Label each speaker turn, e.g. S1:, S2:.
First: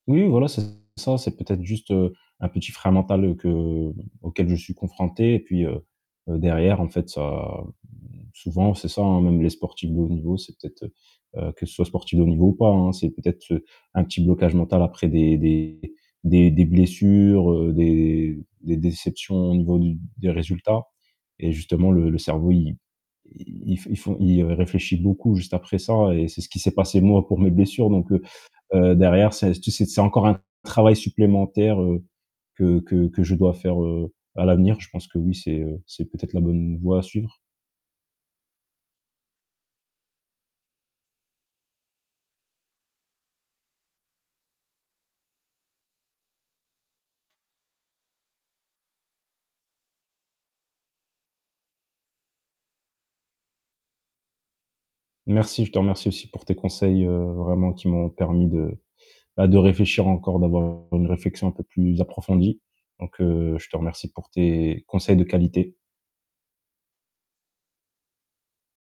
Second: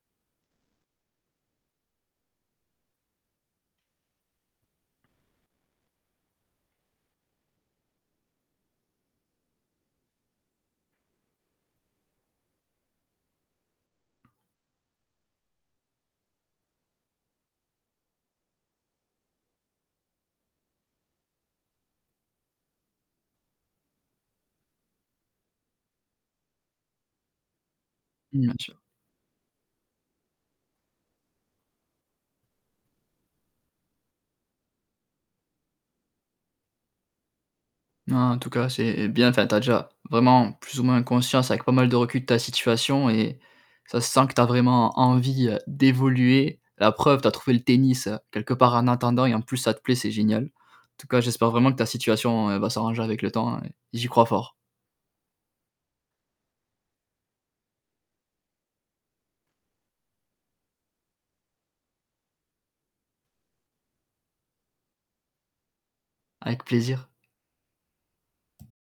S1: Oui, voilà, c'est ça, c'est peut-être juste, heu, un petit frein mental que auquel je suis confronté et puis, heu, derrière en fait ça, mmh, souvent, c'est ça, hein, même les sportifs de haut niveau, c'est peut-être heu, que ce soit sportifs de haut niveau ou pas, hein, c'est peut-être, heu, un petit blocage mental après des des des des blessures, heu, des des déceptions au niveau d des résultats et justement le le cerveau il i il fond il ré réfléchit beaucoup juste après ça et c'est ce qui s'est passé moi pour mes blessures donc, heu
S2: Bien sûr.
S1: heu, derrière c'est c'est c'est encore un travail supplémentaire, heu, que que que je dois faire, heu, à l'avenir. Je pense que oui, c'est, heu, c'est peut-être la bonne voie à suivre.
S2: Non en tout cas, c'est bien enfin tu as déjà vraiment plus ou moins conscience avec pas mal de recul de ta situation et ça se sent que tu as vraiment envie d'évoluer. La preuve: tu as trouvé le tennis, heu, quelque part en attendant et en plus ça te plaît, c'est génial. En tout cas, j'espère vraiment que ta situation va s'arranger avec le temps et j'y crois fort.
S1: Merci, je te remercie aussi pour tes conseils, heu, vraiment qui m'ont permis de, bah, de réfléchir encore, d'avoir une réflexion un peu plus approfondie. Donc, heu, je te remercie pour tes conseils de qualité.
S2: Avec plaisir.